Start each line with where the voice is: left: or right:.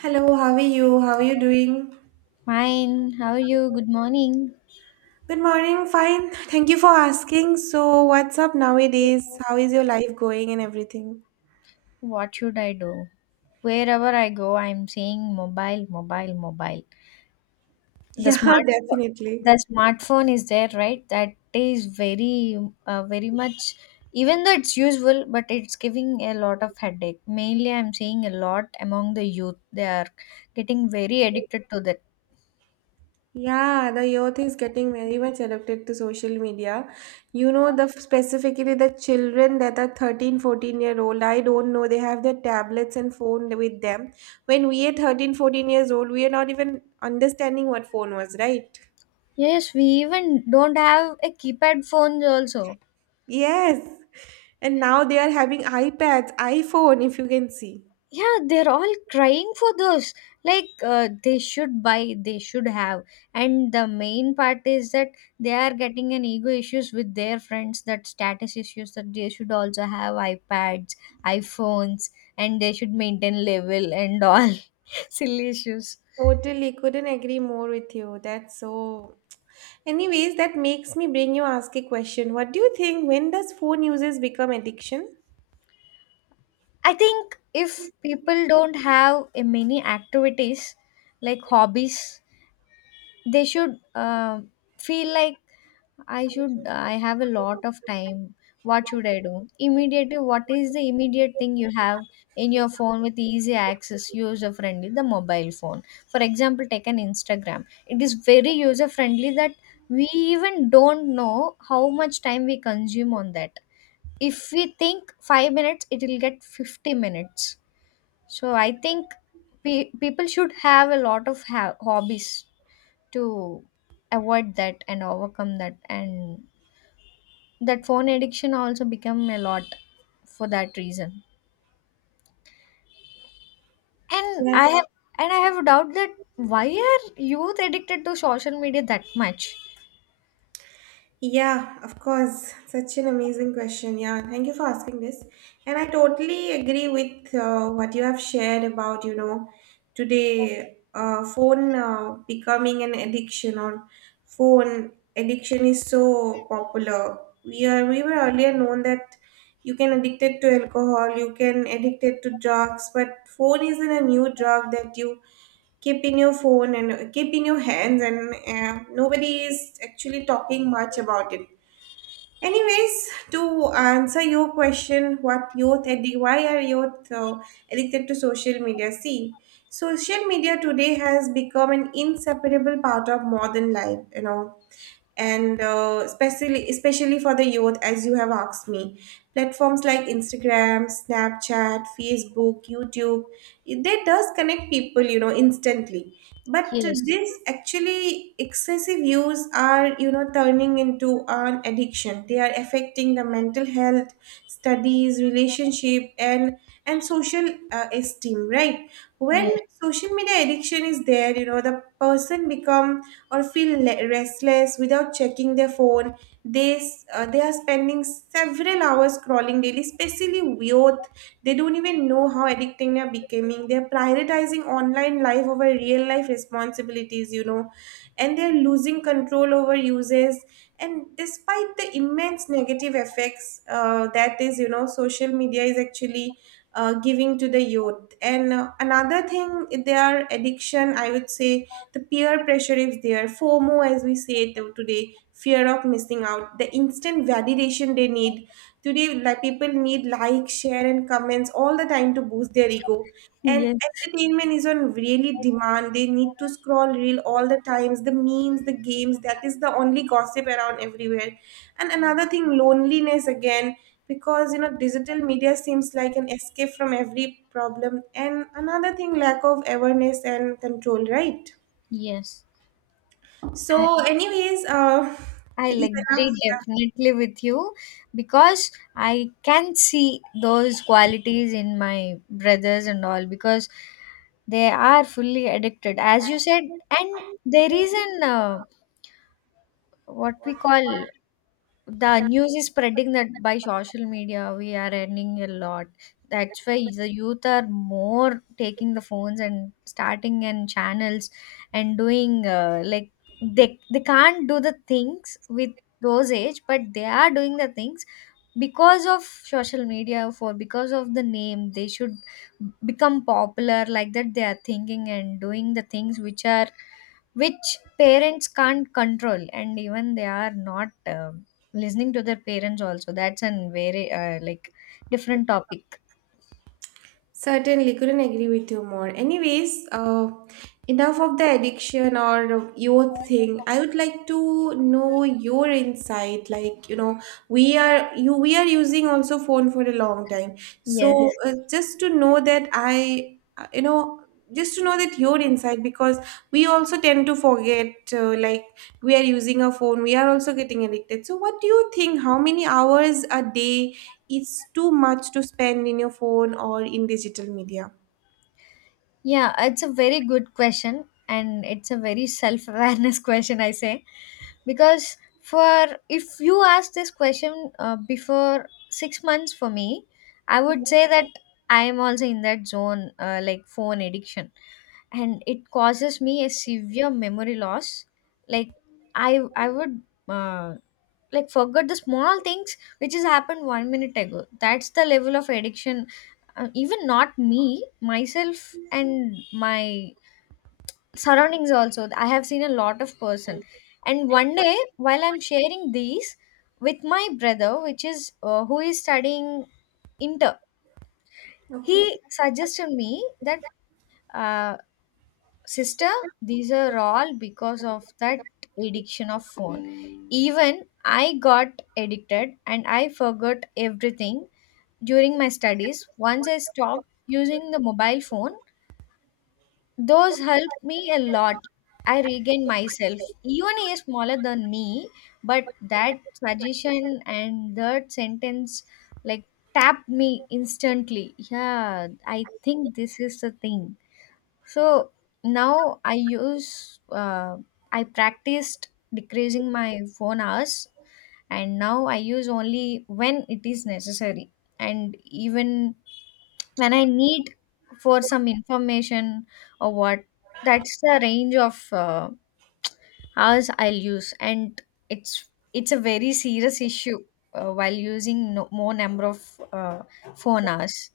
right: Hello, how are you? How are you doing?
left: Fine, how are you? Good morning.
right: Good morning, fine. Thank you for asking. So, what's up nowadays? How is your life going and everything?
left: What should I do? Wherever I go, I'm saying mobile, mobile, mobile. The
right: Yeah,
left: smart,
right: definitely.
left: the smartphone is there, right? That is very much. Even though it's useful, but it's giving a lot of headache. Mainly, I'm seeing a lot among the youth. They are getting very addicted to that.
right: Yeah, the youth is getting very much addicted to social media. The specifically the children that are 13, 14 year old, I don't know, they have their tablets and phone with them. When we are 13, 14 years old, we are not even understanding what phone was, right?
left: Yes, we even don't have a keypad phones also.
right: Yes. And now they are having iPads, iPhone, if you can see.
left: Yeah, they're all crying for those like they should have. And the main part is that they are getting an ego issues with their friends, that status issues that they should also have iPads, iPhones, and they should maintain level and all. Silly issues.
right: Totally, couldn't agree more with you. That's so. Anyways, that makes me bring you ask a question. What do you think? When does phone users become addiction?
left: I think if people don't have many activities like hobbies, they should feel like I should, I have a lot of time. What should I do immediately? What is the immediate thing you have in your phone with easy access, user friendly? The mobile phone. For example, take an Instagram. It is very user friendly that we even don't know how much time we consume on that. If we think 5 minutes, it will get 50 minutes. So I think people should have a lot of hobbies to avoid that and overcome that, and that phone addiction also become a lot for that reason. and i
right: Yes.
left: have and I have a doubt that why are youth addicted to social media that much?
right: Yeah, of course. Such an amazing question. Yeah, thank you for asking this. And I totally agree with what you have shared about, today phone becoming an addiction or phone addiction is so popular. We were earlier known that you can addicted to alcohol, you can addicted to drugs, but phone isn't a new drug that you keep in your phone and keep in your hands, and nobody is actually talking much about it anyways. To answer your question, why are youth addicted to social media? See, social media today has become an inseparable part of modern life, you know. And especially for the youth, as you have asked me, platforms like Instagram, Snapchat, Facebook, YouTube, they does connect people, you know, instantly. But
left: Yes,
right: this actually excessive use are, you know, turning into an addiction. They are affecting the mental health, studies, relationship, and social esteem, right? When
left: yes,
right: social media addiction is there, you know, the person become or feel restless without checking their phone. They are spending several hours scrolling daily, especially youth. They don't even know how addicting they are becoming. They're prioritizing online life over real life responsibilities, you know, and they're losing control over uses. And despite the immense negative effects that is, you know, social media is actually giving to the youth, and another thing, their addiction, I would say, the peer pressure is there, FOMO, as we say it today, fear of missing out, the instant validation they need today. Like people need like, share and comments all the time to boost their ego. And
left: yes.
right: entertainment is on really demand. They need to scroll reel all the times, the memes, the games, that is the only gossip around everywhere. And another thing, loneliness again, because you know digital media seems like an escape from every problem. And another thing, lack of awareness and control, right?
left: Yes, I,
right: So, anyways, it
left: I'll
right: is enough.
left: agree definitely with you because I can see those qualities in my brothers and all, because they are fully addicted, as you said. And there is an what we call, the news is spreading that by social media we are earning a lot. That's why the youth are more taking the phones and starting and channels and doing like they can't do the things with those age, but they are doing the things because of social media, for because of the name they should become popular, like that they are thinking and doing the things which are which parents can't control. And even they are not listening to their parents also. That's an very like different topic.
right: Certainly, couldn't agree with you more. Anyways, enough of the addiction or your thing. I would like to know your insight. Like you know, we are using also phone for a long time. So
left: Yes.
right: just to know that you know, just to know that your insight, because we also tend to forget, like we are using a phone, we are also getting addicted. So what do you think, how many hours a day is too much to spend in your phone or in digital media?
left: Yeah, it's a very good question, and it's a very self-awareness question, I say, because for if you ask this question before 6 months for me, I would say that I am also in that zone like phone addiction, and it causes me a severe memory loss. Like I would uh, like forget the small things which has happened 1 minute ago. That's the level of addiction. Even not me myself and my surroundings also, I have seen a lot of person. And one day while I'm sharing these with my brother, which is who is studying inter,
right: Okay.
left: he suggested me that uh, sister, these are all because of that addiction of phone. Even I got addicted and I forgot everything. During my studies, once I stopped using the mobile phone, those helped me a lot. I regained myself. Even he is smaller than me, but that suggestion and that sentence like tapped me instantly. Yeah, I think this is the thing. So now I use, I practiced decreasing my phone hours, and now I use only when it is necessary. And even when I need for some information or what, that's the range of hours I'll use. And it's, it's a very serious issue while using no, more number of phone hours.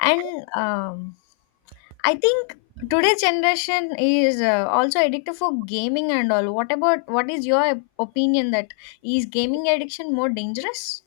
left: And I think today's generation is also addicted for gaming and all. What about, what is your opinion that is gaming addiction more dangerous?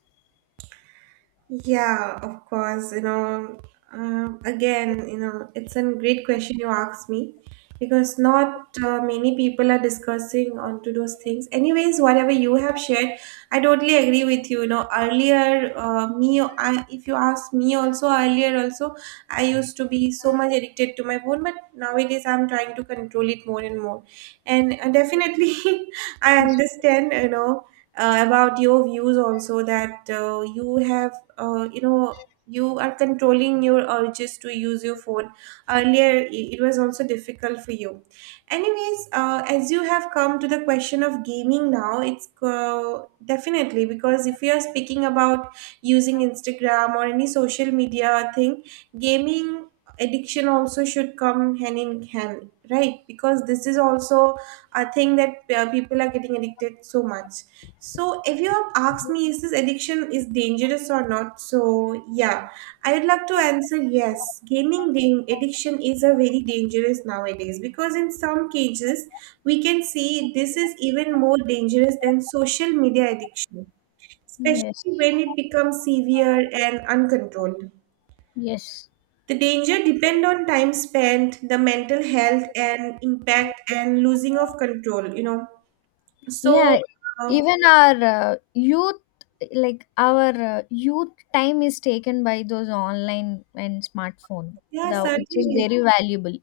right: Yeah, of course. You know, again, you know, it's a great question you asked me, because not many people are discussing onto those things. Anyways, whatever you have shared, I totally agree with you. You know, earlier, if you ask me also earlier, also, I used to be so much addicted to my phone, but nowadays I'm trying to control it more and more. And definitely, I understand, you know, about your views also that you have uh, you know you are controlling your urges to use your phone. Earlier it was also difficult for you. Anyways, as you have come to the question of gaming now, it's definitely, because if you are speaking about using Instagram or any social media thing, gaming addiction also should come hand in hand, right? Because this is also a thing that people are getting addicted so much. So if you have asked me is this addiction is dangerous or not, so yeah, I would like to answer yes. Addiction is a very dangerous nowadays, because in some cases we can see this is even more dangerous than social media addiction, especially
left: Yes,
right: when it becomes severe and uncontrolled.
left: yes.
right: The danger depend on time spent, the mental health and impact and losing of control, you know. So
left: Yeah,
right: uh,
left: even our youth, like our youth time is taken by those online and smartphone,
right: yeah,
left: the which is
right: certainly.
left: very valuable.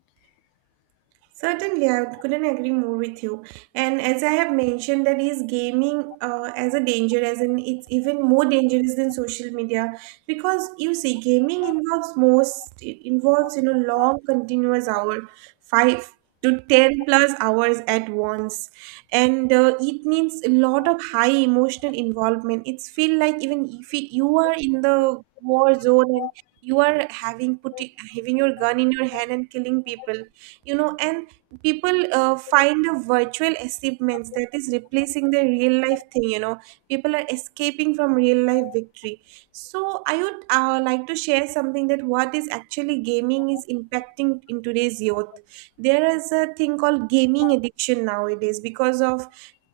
right: Certainly, I couldn't agree more with you. And as I have mentioned, that is gaming as a danger, as in it's even more dangerous than social media, because you see, gaming involves most it involves, you know, long continuous hour, 5 to 10 plus hours at once, and it needs a lot of high emotional involvement. It's feel like even if it, you are in the war zone and you are having putting having your gun in your hand and killing people, you know. And people find a virtual achievements that is replacing the real life thing, you know. People are escaping from real life victory. So I would like to share something, that what is actually gaming is impacting in today's youth. There is a thing called gaming addiction nowadays, because of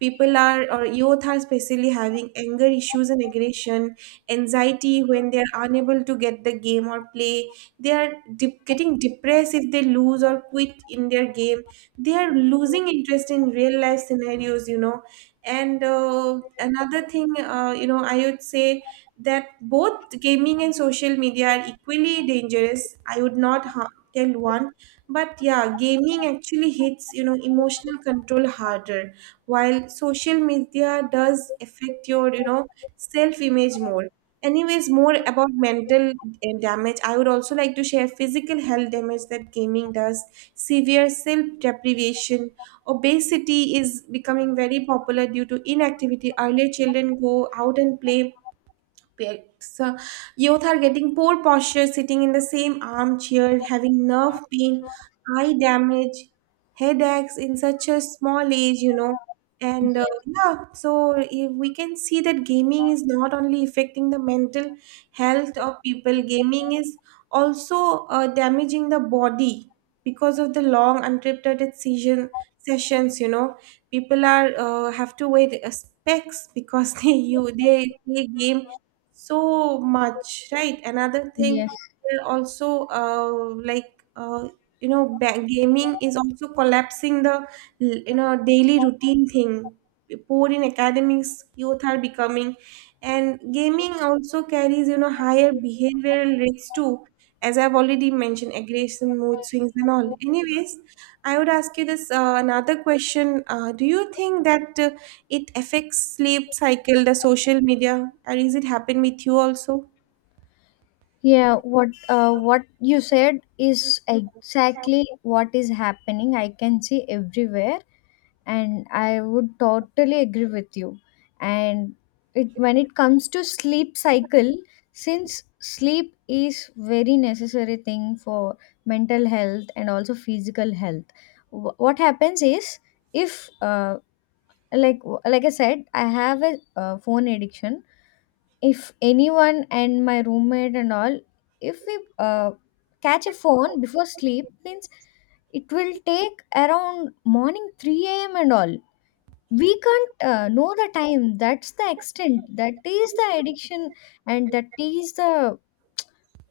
right: people are or youth are especially having anger issues and aggression, anxiety when they are unable to get the game or play. They are getting depressed if they lose or quit in their game. They are losing interest in real life scenarios, you know. And another thing, I would say that both gaming and social media are equally dangerous. I would not tell one, but yeah, gaming actually hits, you know, emotional control harder, while social media does affect your, you know, self image more. Anyways, more about mental damage, I would also like to share physical health damage that gaming does, severe self deprivation. Obesity is becoming very popular due to inactivity. Earlier, children go out and play aspects. Youth are getting poor posture, sitting in the same armchair, having nerve pain, eye damage, headaches in such a small age, you know. And
left: Yes,
right: yeah, so if we can see that gaming is not only affecting the mental health of people, gaming is also damaging the body because of the long untreated season sessions, you know. People are have to wait specs because they play game so much, right? Another thing,
left: yes,
right: they're also gaming is also collapsing the, you know, daily routine thing. Poor in academics youth are becoming, and gaming also carries, you know, higher behavioral risks too, as I've already mentioned, aggression, mood swings and all. Anyways, I would ask you this another question, do you think that it affects sleep cycle, the social media, and is it happen with you also?
left: yeah. What you said is exactly what is happening. I can see everywhere. And I would totally agree with you. And it, when it comes to sleep cycle, since sleep is very necessary thing for mental health and also physical health, what happens is if like like I said, I have a phone addiction. If anyone and my roommate and all, if we catch a phone before sleep means it will take around morning 3 a.m and all. We can't know the time. That's the extent, that is the addiction. And that is the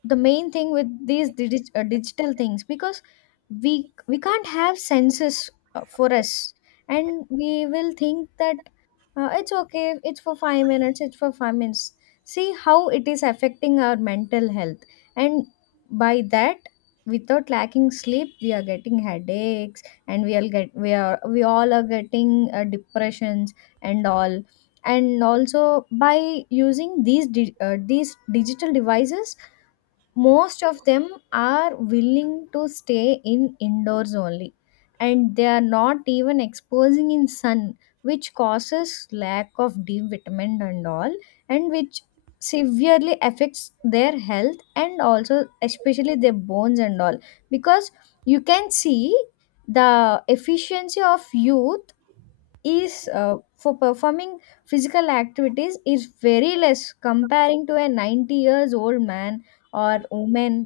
left: the main thing with these digital things, because we can't have senses for us. And we will think that it's okay, it's for 5 minutes, it's for 5 minutes. See how it is affecting our mental health. And by that, without lacking sleep, we are getting headaches. And we all are getting depressions and all. And also, by using these these digital devices, most of them are willing to stay in indoors only, and they are not even exposing in sun, which causes lack of D vitamin and all. And which severely affects their health, and also especially their bones and all. Because you can see the efficiency of youth is for performing physical activities is very less comparing to a 90 years old man or woman.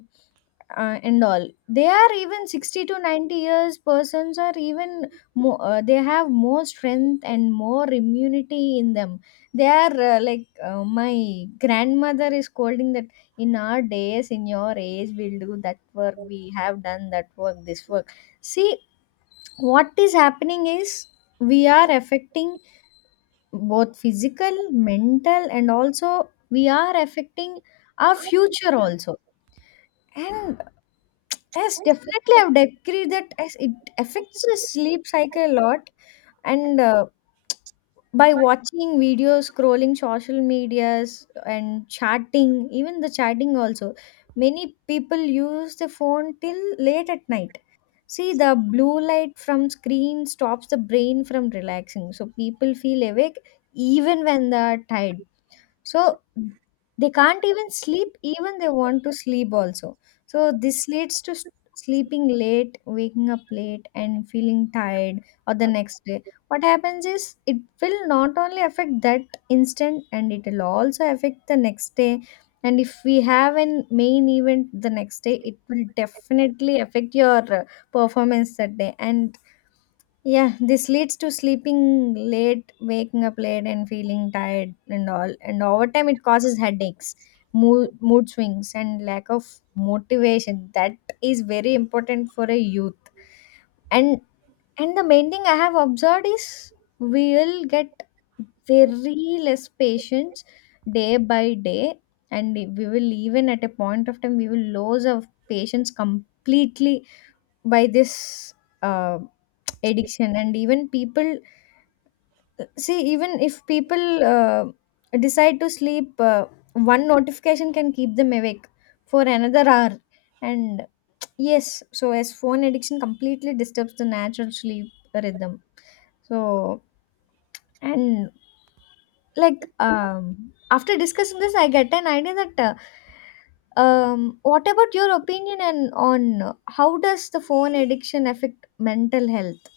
left: And all, they are, even 60 to 90 years persons are even more they have more strength and more immunity in them. They are like my grandmother is scolding that in our days, in your age, we'll do that work, we have done that work, this work. See, what is happening is we are affecting both physical mental, and also we are affecting our future also. And yes, definitely I would agree that as it affects the sleep cycle a lot. And by watching videos, scrolling social medias, and chatting, even the chatting also, many people use the phone till late at night. See, the blue light from screen stops the brain from relaxing, so people feel awake even when they are tired. So they can't even sleep, even they want to sleep also. So this leads to sleeping late, waking up late, and feeling tired or the next day. What happens is it will not only affect that instant, and it will also affect the next day. And if we have an main event the next day, it will definitely affect your performance that day. And yeah, this leads to sleeping late, waking up late, and feeling tired and all. And over time, it causes headaches, mood swings, and lack of motivation. That is very important for a youth. And the main thing I have observed is we'll get very less patience day by day, and we will, even at a point of time, we will lose our patience completely by this uh, addiction. And even people, see, even if people decide to sleep, one notification can keep them awake for another hour. And yes, so as phone addiction completely disturbs the natural sleep rhythm. So, and like after discussing this, I get an idea that what about your opinion and on how does the phone addiction affect mental health?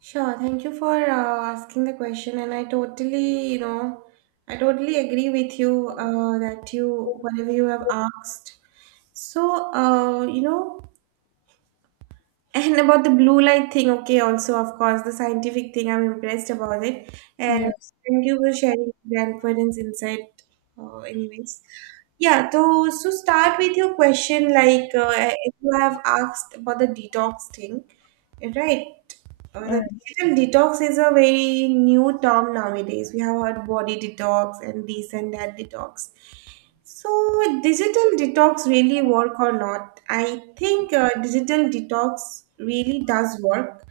right: Sure, thank you for asking the question, and I totally, you know, I totally agree with you that you whatever you have asked. So, uh, you know, and about the blue light thing, okay, also, of course, the scientific thing, I'm impressed about it. And
left: Yes.
right: thank you for sharing grandparents' insight, anyways. Yeah, so start with your question, like if you have asked about the detox thing, right? The
left: uh,
right: digital detox is a very new term nowadays. We have heard body detox and this and that detox. So, would digital detox really work or not? I think digital detox really does work.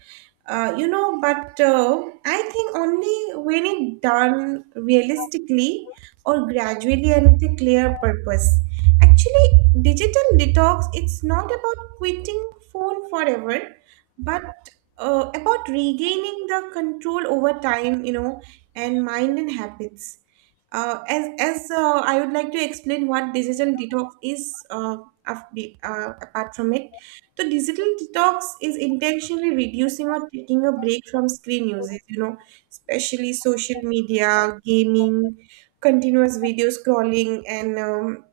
right: You know, but I think only when it done realistically or gradually and with a clear purpose. Actually, digital detox, it's not about quitting phone forever, but about regaining the control over time, you know, and mind and habits, as I would like to explain what digital detox is, apart from it. So digital detox is intentionally reducing or taking a break from screen uses, you know, especially social media, gaming, continuous video scrolling, and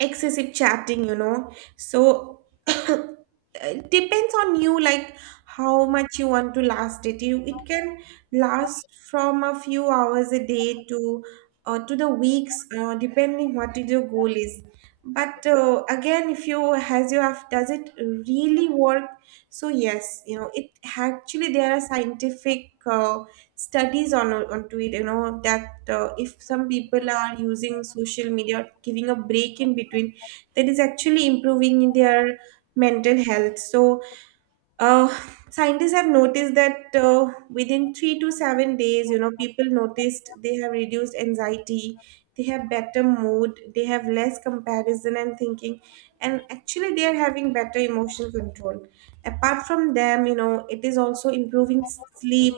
right: excessive chatting, you know. So it depends on you, like how much you want to last it. You it can last from a few hours a day to the weeks, depending what is your goal is. But again, if you has you have, does it really work? So yes, you know, it actually there are scientific studies on onto it, you know, that if some people are using social media or giving a break in between, that is actually improving in their mental health. Uh, Scientists have noticed that within 3 to 7 days, you know, people noticed they have reduced anxiety, they have better mood, they have less comparison and thinking, and actually they are having better emotional control. Apart from them, you know, it is also improving sleep,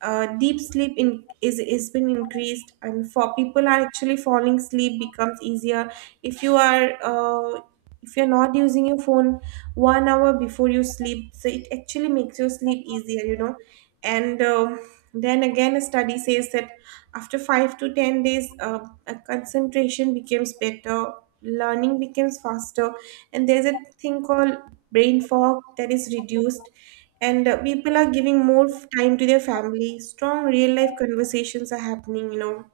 right: deep sleep in, is been increased and for people are actually falling sleep becomes easier if you are if you're not using your phone 1 hour before you sleep, so it actually makes your sleep easier, you know. And Then again, a study says that after 5 to 10 days, a concentration becomes better, learning becomes faster, and there's a thing called brain fog that is reduced. And people are giving more time to their family, strong real life conversations are happening, you know,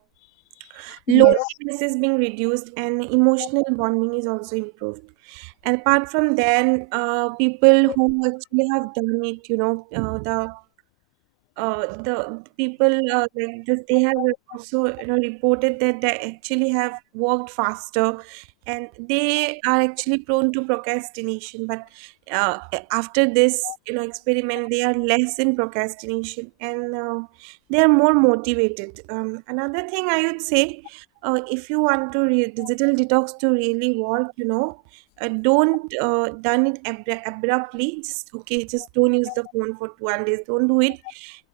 left: yes,
right: loneliness is being reduced and emotional bonding is also improved. And apart from then, people who actually have done it, you know, the people like this, they have also, you know, reported that they actually have worked faster, and they are actually prone to procrastination, but uh, after this, you know, experiment, they are less in procrastination, and they are more motivated. Another thing I would say, if you want to digital detox to really work, you know, don't done it abruptly. Just okay, just don't use the phone for 2 days, don't do it.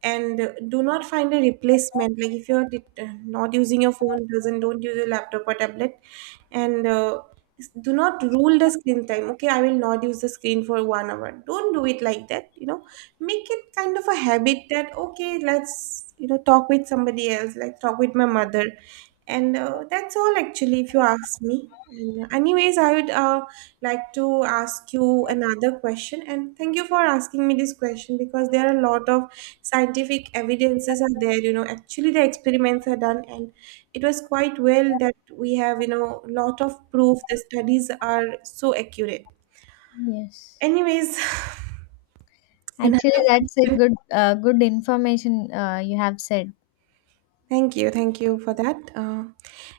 right: And do not find a replacement, like if you're not using your phone, doesn't don't use your laptop or tablet. And do not rule the screen time, okay I will not use the screen for 1 hour, don't do it like that, you know. Make it kind of a habit that, okay, let's, you know, talk with somebody else, like talk with my mother. And that's all actually, if you ask me. And anyways, I would like to ask you another question. And thank you for asking me this question, because there are a lot of scientific evidences are there. You know, actually the experiments are done, and it was quite well that we have, you know, lot of proof. The studies are so accurate.
left: yes.
right: Anyways.
left: Actually, that's a good information you have said.
right: Thank you for that.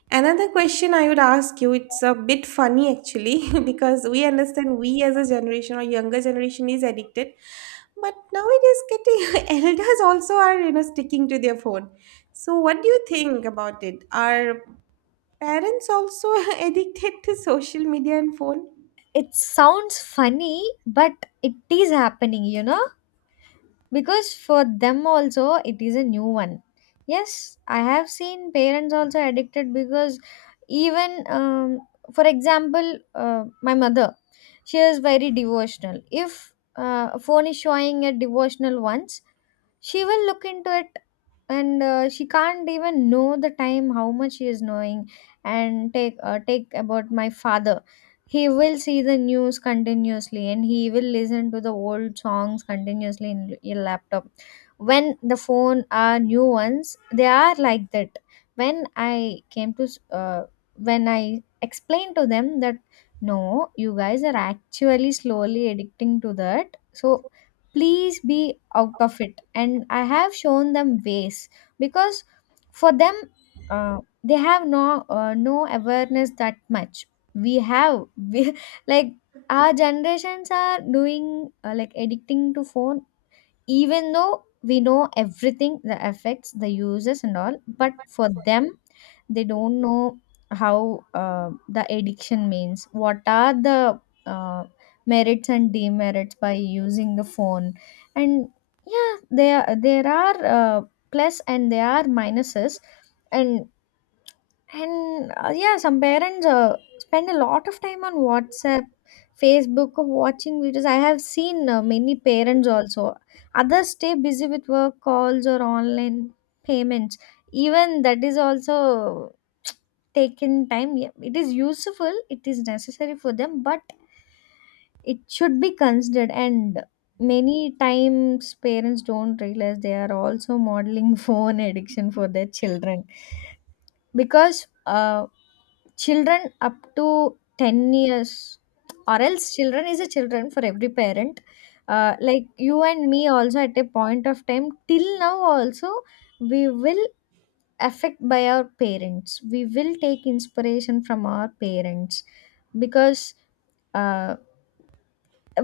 right: Another question I would ask you, it's a bit funny actually, because we understand we as a generation or younger generation is addicted, but nowadays getting elders also are, you know, sticking to their phone. So what do you think about it? Are parents also addicted to social media and phone?
left: It sounds funny, but it is happening, you know? Because for them also it is a new one. Yes, I have seen parents also addicted, because even for example my mother, she is very devotional. If a phone is showing a devotional once, she will look into it. And she can't even know the time how much she is knowing. And take about my father, he will see the news continuously, and he will listen to the old songs continuously in your laptop. When the phone are new ones, they are like that. When i came to s- uh, when i explained to them that no, you guys are actually slowly addicting to that, so please be out of it. And I have shown them ways, because for them uh, they have no awareness that much. We have we, like our generations are doing like addicting to phone. Even though we know everything, the effects, the uses and all, but for them they don't know how the addiction means, what are the uh, merits and demerits by using the phone. And yeah, there are plus and there are minuses. And and yeah, some parents spend a lot of time on WhatsApp, Facebook, or watching videos. I have seen many parents also. Others stay busy with work calls or online payments. Even that is also taken time. Yeah, it is useful, it is necessary for them, but it should be considered. And many times, parents don't realize they are also modeling phone addiction for their children. Because children up to 10 years, or else children is a children for every parent. Like you and me also, at a point of time till now also, we will affect by our parents. We will take inspiration from our parents because uh,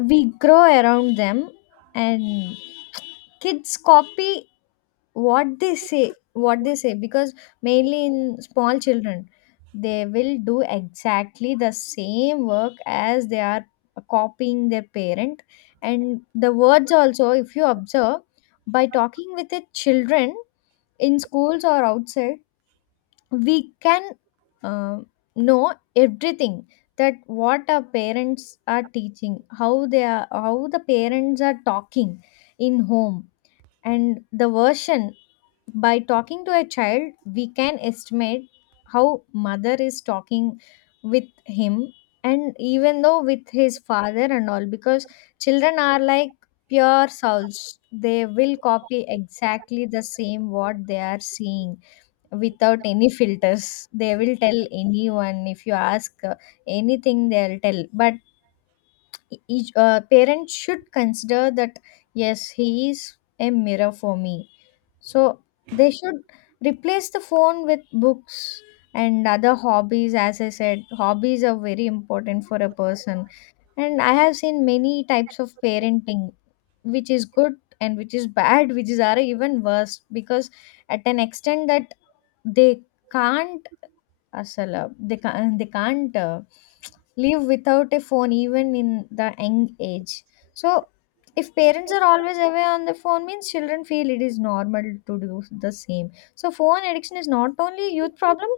left: we grow around them. And kids copy what they say, what they say, because mainly in small children they will do exactly the same work as they are copying their parent. And the words also, if you observe, by talking with the children in schools or outside, we can uh, know everything that what our parents are teaching, how they are, how the parents are talking in home. And the version, by talking to a child we can estimate how mother is talking with him, and even though with his father and all. Because children are like pure souls, they will copy exactly the same what they are seeing without any filters. They will tell anyone, if you ask anything, they'll tell. But each parent should consider that yes, he is a mirror for me. So they should replace the phone with books and other hobbies. As I said, hobbies are very important for a person. And I have seen many types of parenting, which is good and which is bad, which is are even worse. Because at an extent that they can't, absolutely they can't live without a phone even in the young age. So, if parents are always away on the phone, means children feel it is normal to do the same. So, phone addiction is not only a youth problem;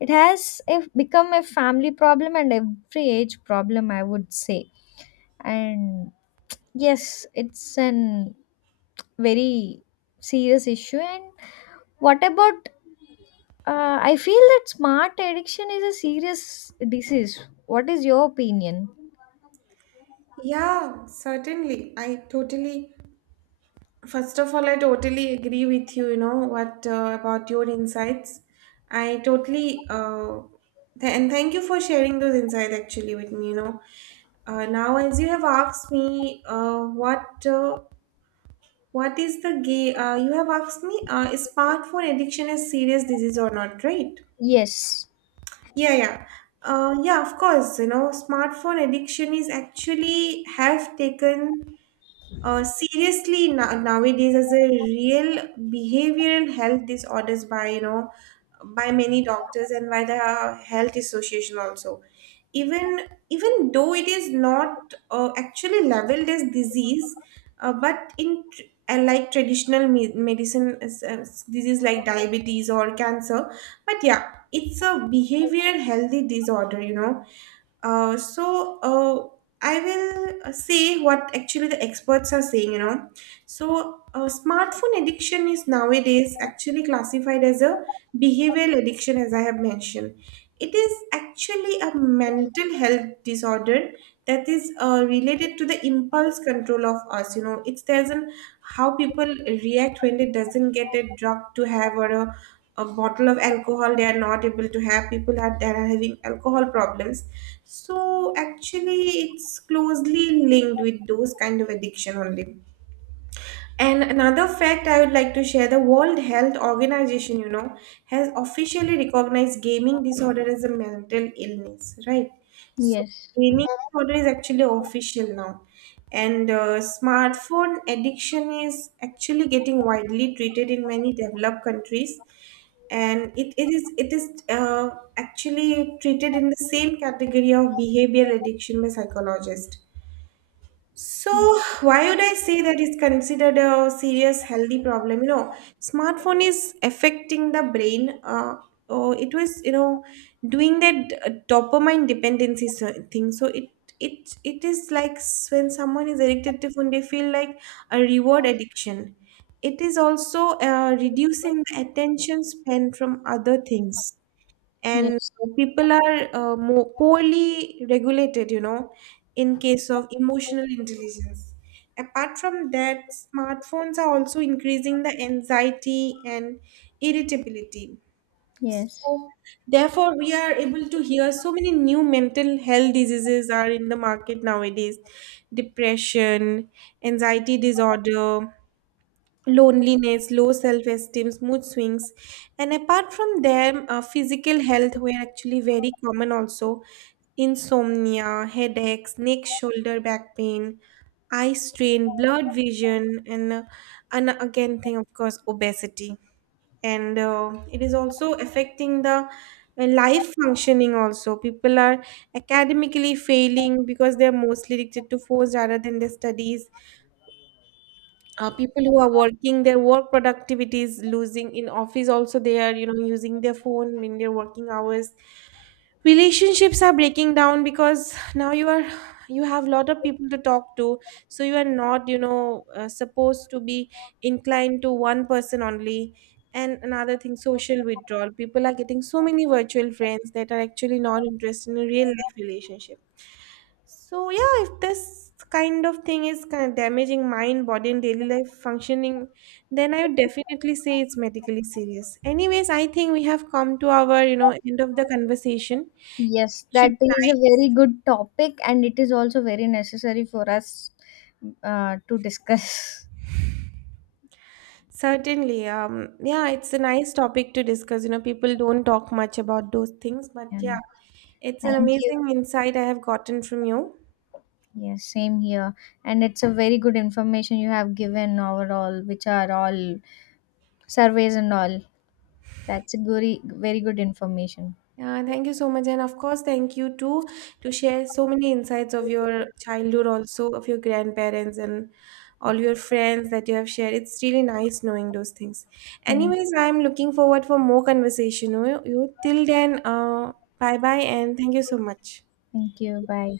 left: it has a, become a family problem and every age problem, I would say. And yes, it's an very serious issue. And what about I feel that smart addiction is a serious disease. What is your opinion?
right: Yeah, certainly. I totally First of all, I totally agree with you, you know, what about your insights. I totally, and thank you for sharing those insights actually with me, you know. Now, as you have asked me, what is the gay, you have asked me, is smartphone addiction a serious disease or not, right?
left: Yes,
right: Yeah, yeah. Yeah, of course, you know, smartphone addiction is actually have taken seriously, nowadays, as a real behavioral health disorders by, you know, by many doctors and by the health association also. Even Even though it is not actually labeled as disease, but in tr- and like traditional medicine is, disease like diabetes or cancer, but yeah, it's a behavioral healthy disorder. You know, uh, so uh, I will say what actually the experts are saying, you know. So smartphone addiction is nowadays actually classified as a behavioral addiction, as I have mentioned. It is actually a mental health disorder that is related to the impulse control of us. You know, it's there's an how people react when they doesn't get a drug to have, or a bottle of alcohol they are not able to have. People are that are having alcohol problems, so actually, it's closely linked with those kind of addiction only. And another fact I would like to share, the World Health Organization, you know, has officially recognized gaming disorder as a mental illness, right? So,
left: yes,
right: gaming disorder is actually official now. And smartphone addiction is actually getting widely treated in many developed countries. And it is actually treated in the same category of behavioral addiction by psychologists. So, why would I say that is considered a serious healthy problem? You know, smartphone is affecting the brain. Oh, it was, you know, doing that dopamine dependency thing. So it is like when someone is addicted to phone, they feel like a reward addiction. It is also reducing the attention span from other things, and
left: yes,
right: people are more poorly regulated, you know, in case of emotional intelligence. Apart from that, smartphones are also increasing the anxiety and irritability.
left: yes.
right: So therefore, we are able to hear so many new mental health diseases are in the market nowadays: depression, anxiety disorder, loneliness, low self esteem, mood swings. And apart from them, physical health were actually very common also. Insomnia, headaches, neck, shoulder, back pain, eye strain, blurred vision, and, and again, thing of course, obesity. And it is also affecting the life functioning also. People are academically failing because they're mostly addicted to phones rather than their studies. People who are working, their work productivity is losing in office, also they are, you know, using their phone in their working hours. Relationships are breaking down because now you are, you have lot of people to talk to, so you are not, you know, supposed to be inclined to one person only. And another thing, social withdrawal, people are getting so many virtual friends that are actually not interested in a real life relationship. So yeah, if this kind of thing is kind of damaging mind, body and daily life functioning, then I would definitely say it's medically serious. Anyways, I think we have come to our, you know, end of the conversation
left: Yes,
right: should
left: that is a
right: be
left: very good topic, and it is also very necessary for us to discuss.
right: nice. Certainly. Yeah, it's a nice topic to discuss. You know, people don't talk much about those things, but yeah,
left: And
right: it's an
left: thank you.
right: amazing insight I have gotten from you.
left: Yes, same here. And it's a very good information you have given overall, which are all surveys and all. That's a very, very good information.
right: Yeah, thank you so much. And of course, thank you too to share so many insights of your childhood, also of your grandparents and all your friends that you have shared. It's really nice knowing those things.
left: Thank
right: Anyways, I'm looking forward for more conversation. You till then, bye bye, and thank you so much.
left: thank you. Bye.